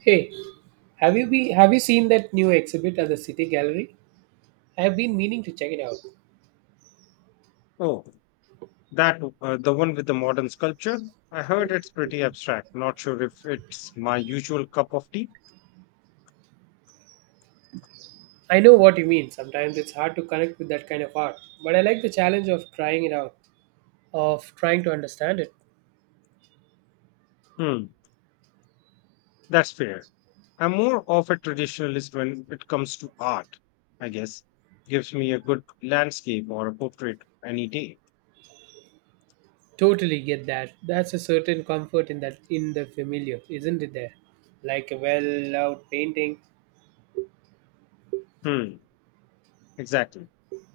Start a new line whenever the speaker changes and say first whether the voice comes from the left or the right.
right: Hey, have you seen that new exhibit at the City Gallery? I have been meaning to check it out.
left: Oh, that the one with the modern sculpture? I heard it's pretty abstract. Not sure if it's my usual cup of tea.
right: I know what you mean. Sometimes it's hard to connect with that kind of art, but I like the challenge of trying it out, of trying to understand it.
left: Hmm, that's fair. I'm more of a traditionalist when it comes to art, I guess. Gives me a good landscape or a portrait any day.
right: Totally get that. That's a certain comfort in that in the familiar, isn't it there? Like a well-loved painting.
left: Hmm, exactly.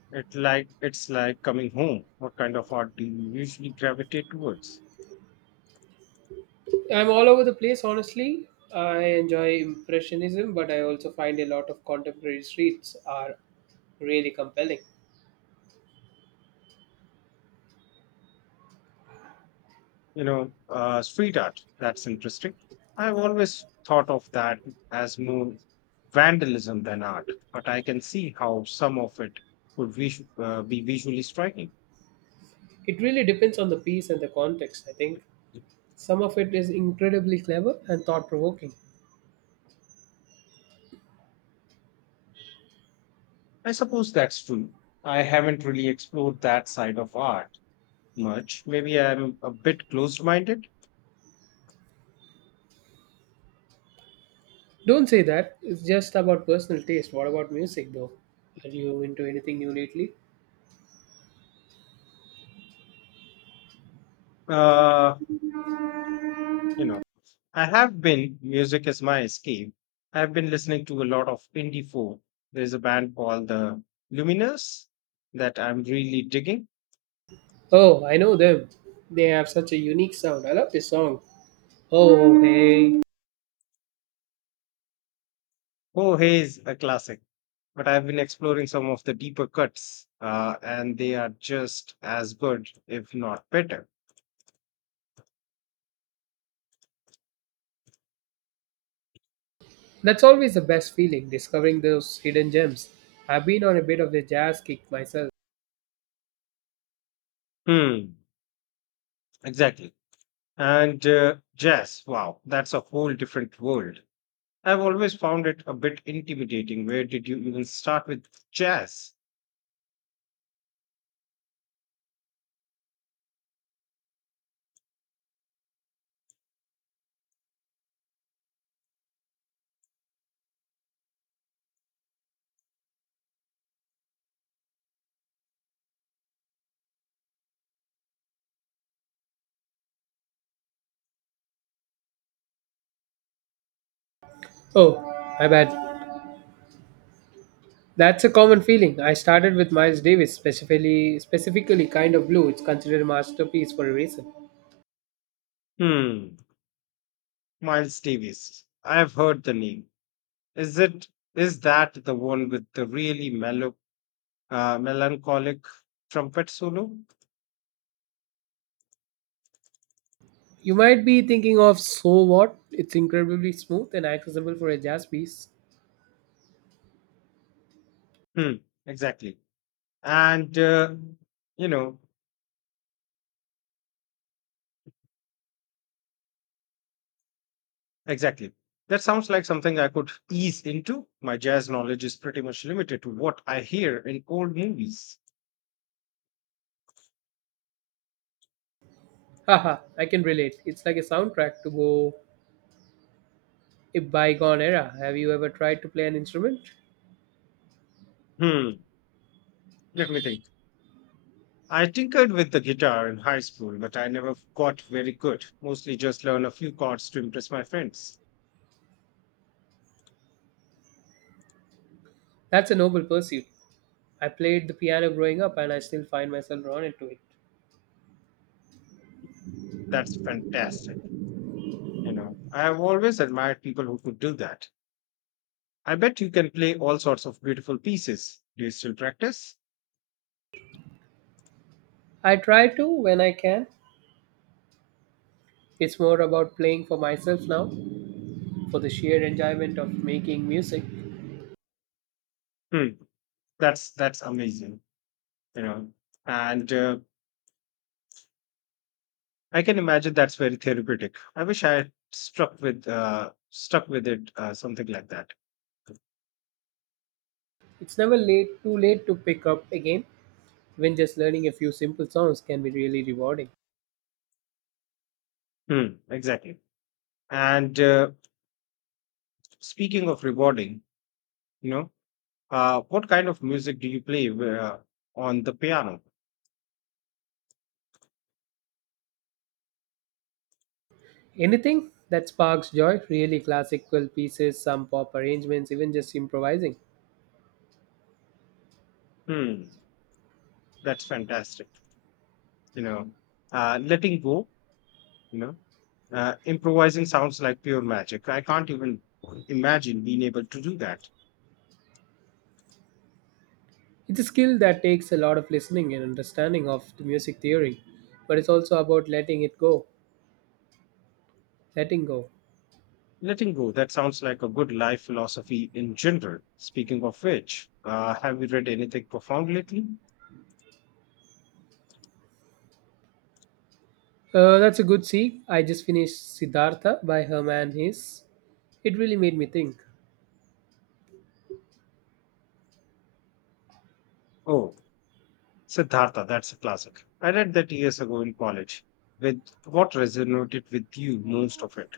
left: It's like coming home. What kind of art do you usually gravitate towards?
right: I'm all over the place honestly. I enjoy impressionism, but I also find a lot of contemporary streets are really compelling.
left: Street art. That's interesting. I've always thought of that as more vandalism than art, but I can see how some of it would be visually striking.
right: It really depends on the piece and the context, I think. Some of it is incredibly clever and thought provoking.
left: I suppose that's true. I haven't really explored that side of art much. Maybe I'm a bit closed minded.
right: Don't say that. It's just about personal taste. What about music though? Are you into anything new lately?
left: Uh, you know. I have been, music is my escape. I've been listening to a lot of indie folk. There's a band called the Luminous that I'm really digging.
right: Oh, I know them. They have such a unique sound. I love this song, Oh Hey.
left: Oh Hey is a classic, but I've been exploring some of the deeper cuts, and they are just as good, if not better.
right: That's always the best feeling, discovering those hidden gems. I've been on a bit of a jazz kick myself.
left: Hmm, exactly. And Jazz, wow, that's a whole different world. I've always found it a bit intimidating. Where did you even start with jazz?
right: Oh, my bad. That's a common feeling. I started with Miles Davis, specifically Kind of Blue. It's considered a masterpiece for a reason.
left: Hmm. Miles Davis. I've heard the name. Is it is that the one with the really mellow, melancholic trumpet solo?
right: You might be thinking of So What? It's incredibly smooth and accessible for a jazz piece.
left: Hmm, exactly. And uh, you know, exactly. That sounds like something I could ease into. My jazz knowledge is pretty much limited to what I hear in old movies.
right: Haha, I can relate. It's like a soundtrack to go a bygone era. Have you ever tried to play an instrument?
left: Hmm, let me think. I tinkered with the guitar in high school, but I never got very good. Mostly just learn a few chords to impress my friends.
right: That's a noble pursuit. I played the piano growing up and I still find myself drawn into it.
left: That's fantastic. You know, I have always admired people who could do that. I bet you can play all sorts of beautiful pieces. Do you still practice?
right: I try to when I can. It's more about playing for myself now, for the sheer enjoyment of making music.
left: Hmm, that's amazing. You know, and I can imagine that's very therapeutic. I wish I had struck with stuck with it, something like that.
right: It's never late too late to pick up again. Even just learning a few simple songs can be really rewarding.
left: Exactly. And Speaking of rewarding, you know, what kind of music do you play on the piano?
right: Anything that sparks joy, really. Classical pieces, some pop arrangements, even just improvising.
left: Hmm, that's fantastic. You know, Letting go. You know Improvising sounds like pure magic. I can't even imagine being able to do that.
right: It's a skill that takes a lot of listening and understanding of the music theory, but it's also about letting it go, letting go.
left: Letting go, that sounds like a good life philosophy in general. Speaking of which, have you read anything profound lately?
right: That's a good see. I just finished Siddhartha by Herman Hesse. It really made me think.
left: Oh, Siddhartha, that's a classic. I read that years ago in college. With what resonated with you most of it?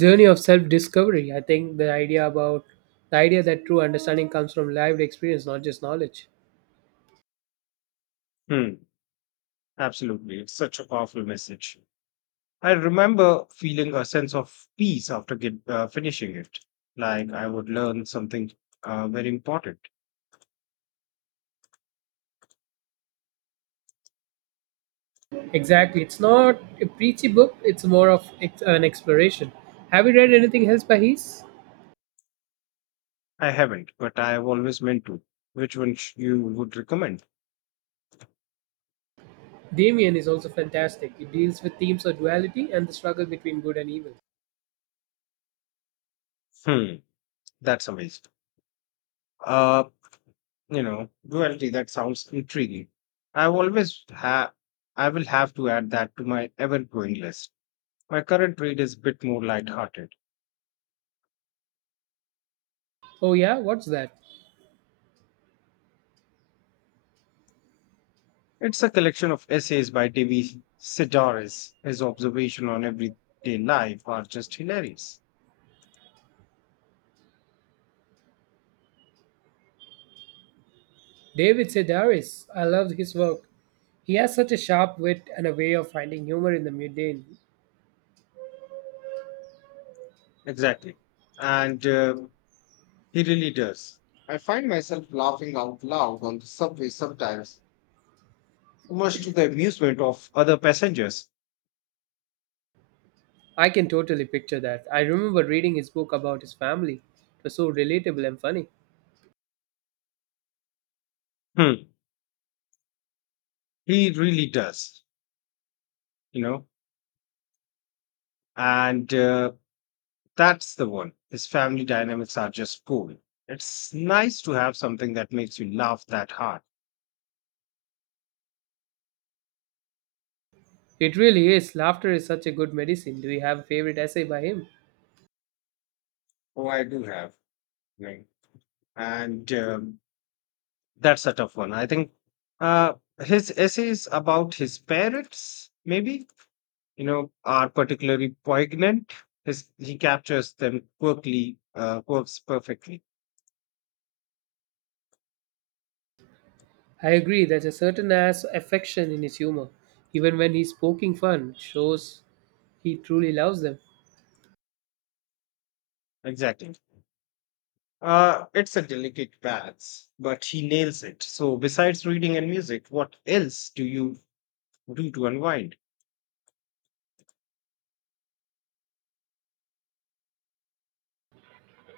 right: Journey of self-discovery. I think the idea that true understanding comes from lived experience, not just knowledge.
left: Hmm, absolutely. It's such a powerful message. I remember feeling a sense of peace after finishing it, like I would learn something very important.
right: Exactly. It's not a preachy book. It's more of an exploration. Have you read anything else by his?
left: I haven't, but I have always meant to. Which one you would recommend?
right: Damien is also fantastic. It deals with themes of duality and the struggle between good and evil.
left: Hmm, that's amazing. Uh, Duality. That sounds intriguing. I've always ha. I will have to add that to my ever-growing list. My current read is a bit more light-hearted.
right: Oh yeah, what's that?
left: It's a collection of essays by Devi Sidaris. His observation on everyday life are just hilarious.
right: David Sedaris, I love his work. He has such a sharp wit and a way of finding humor in the mundane.
left: Exactly, and he really does. I find myself laughing out loud on the subway sometimes much to the amusement of other passengers.
right: I can totally picture that. I remember reading his book about his family. It was so relatable and funny.
left: Hmm. He really does, you know, and that's the one. His family dynamics are just cool. It's nice to have something that makes you laugh that hard.
right: It really is. Laughter is such a good medicine. Do you have a favorite essay by him?
left: Oh, I do have. Right. And That's a tough one. I think uh, his essays about his parents, maybe, are particularly poignant. His, he captures them quirks perfectly.
right: I agree. There's a certain ass affection in his humor. Even when he's poking fun, it shows he truly loves them.
left: Exactly. It's a delicate balance, but he nails it. So, besides reading and music, what else do you do to unwind?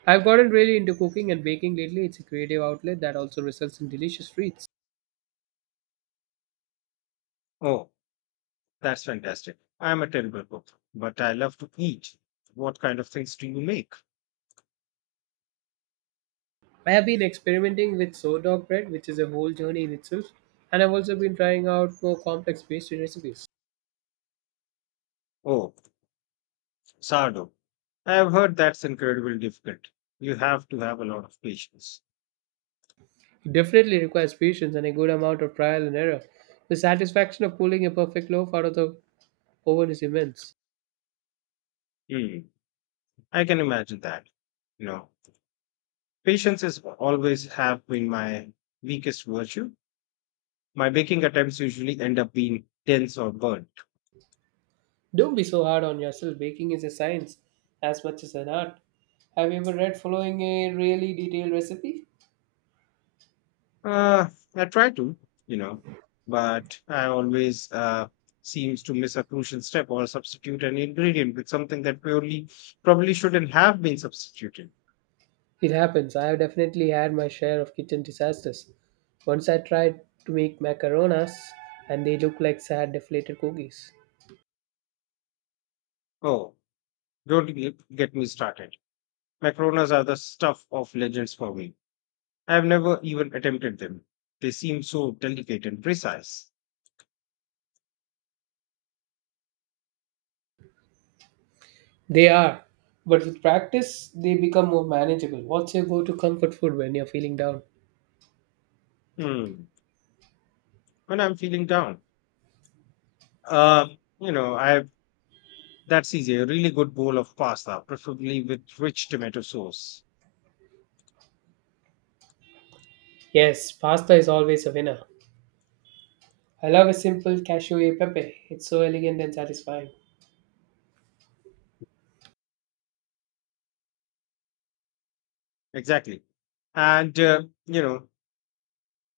right: I've gotten really into cooking and baking lately. It's a creative outlet that also results in delicious treats.
left: Oh, that's fantastic. I'm a terrible cook, but I love to eat. What kind of things do you make?
right: I have been experimenting with sourdough bread, which is a whole journey in itself, and I've also been trying out more complex pastry recipes.
left: Oh, Sardo. I have heard that's incredibly difficult. You have to have a lot of patience.
right: It definitely requires patience and a good amount of trial and error. The satisfaction of pulling a perfect loaf out of the oven is immense.
left: Hmm. I can imagine that. You know, patience is always have been my weakest virtue. My baking attempts usually end up being tense or burnt.
right: Don't be so hard on yourself. Baking is a science as much as an art. Have you ever read following a really detailed recipe?
left: Uh, I try to, you know, but I always seems to miss a crucial step or substitute an ingredient with something that purely probably shouldn't have been substituted.
right: It happens. I have definitely had my share of kitchen disasters. Once I tried to make macaronas and they looked like sad deflated cookies.
left: Oh, don't get me started. Macaronas are the stuff of legends for me. I have never even attempted them. They seem so delicate and precise.
right: They are, but with practice they become more manageable. What's your go to comfort food when you're feeling down?
left: Hmm. When I'm feeling down, uh, I that's easy. A really good bowl of pasta, preferably with rich tomato sauce.
right: Yes, pasta is always a winner. I love a simple cashew e pepe. It's so elegant and satisfying.
left: Exactly. And uh, you know,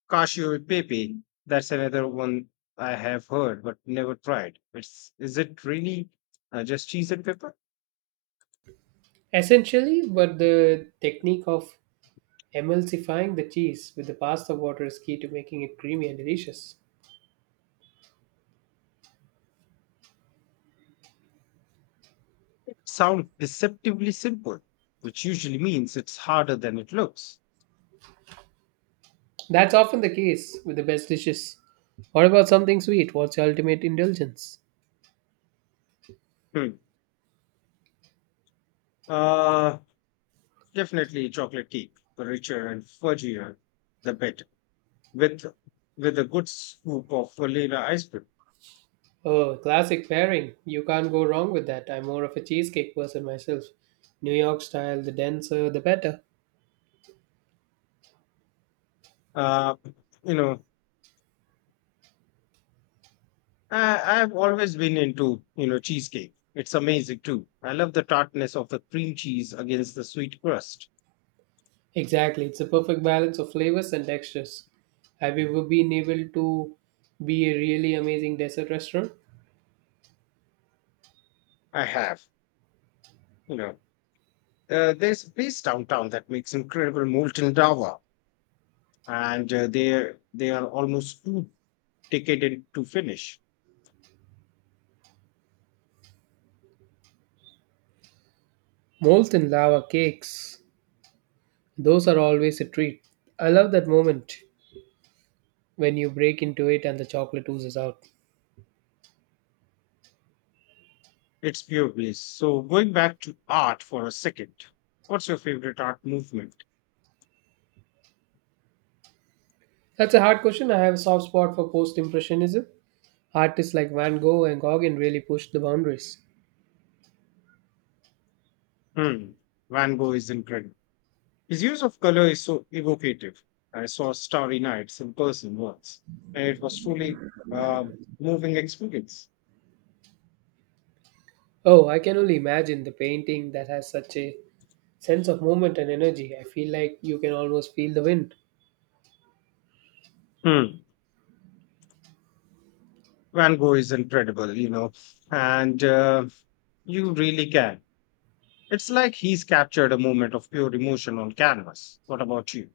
left: Cashew e pepe. That's another one I have heard but never tried. It's is it really just cheese and pepper?
right: Essentially, but the technique of emulsifying the cheese with the pasta water is key to making it creamy and delicious.
left: Sound deceptively simple, which usually means it's harder than it looks.
right: That's often the case with the best dishes. What about something sweet? What's your ultimate indulgence?
left: Hmm. Uh, Definitely chocolate cake. The richer and fudgier, the better. With with a good scoop of vanilla ice cream.
right: Oh, classic pairing. You can't go wrong with that. I'm more of a cheesecake person myself. New York style, the denser, the better.
left: Uh, you know, I've always been into cheesecake. It's amazing too. I love the tartness of the cream cheese against the sweet crust.
right: Exactly, it's a perfect balance of flavors and textures. Have you ever been able to be a really amazing dessert restaurant?
left: I have, you know, there's a place downtown that makes incredible molten lava, and they are almost too decadent to finish.
right: Molten lava cakes, those are always a treat. I love that moment when you break into it and the chocolate oozes out.
left: It's pure bliss. So going back to art for a second, what's your favorite art movement?
right: That's a hard question. I have a soft spot for post impressionism. Artists like Van Gogh and Gauguin really pushed the boundaries.
left: Hmm, Van Gogh is incredible. His use of color is so evocative. I saw Starry Nights in person once, and it was truly a moving experience.
right: Oh, I can only imagine. The painting that has such a sense of movement and energy. I feel like you can almost feel the wind.
left: Hmm. Van Gogh is incredible, you know, and you really can. It's like he's captured a moment of pure emotion on canvas. What about you?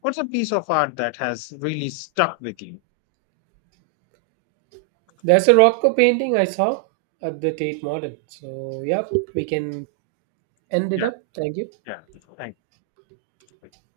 left: What's a piece of art that has really stuck with you?
right: There's a Rothko painting I saw at the Tate Modern. So, yeah, we can end it
left: Yeah,
right: up. Thank you.
left: yeah. Thank you.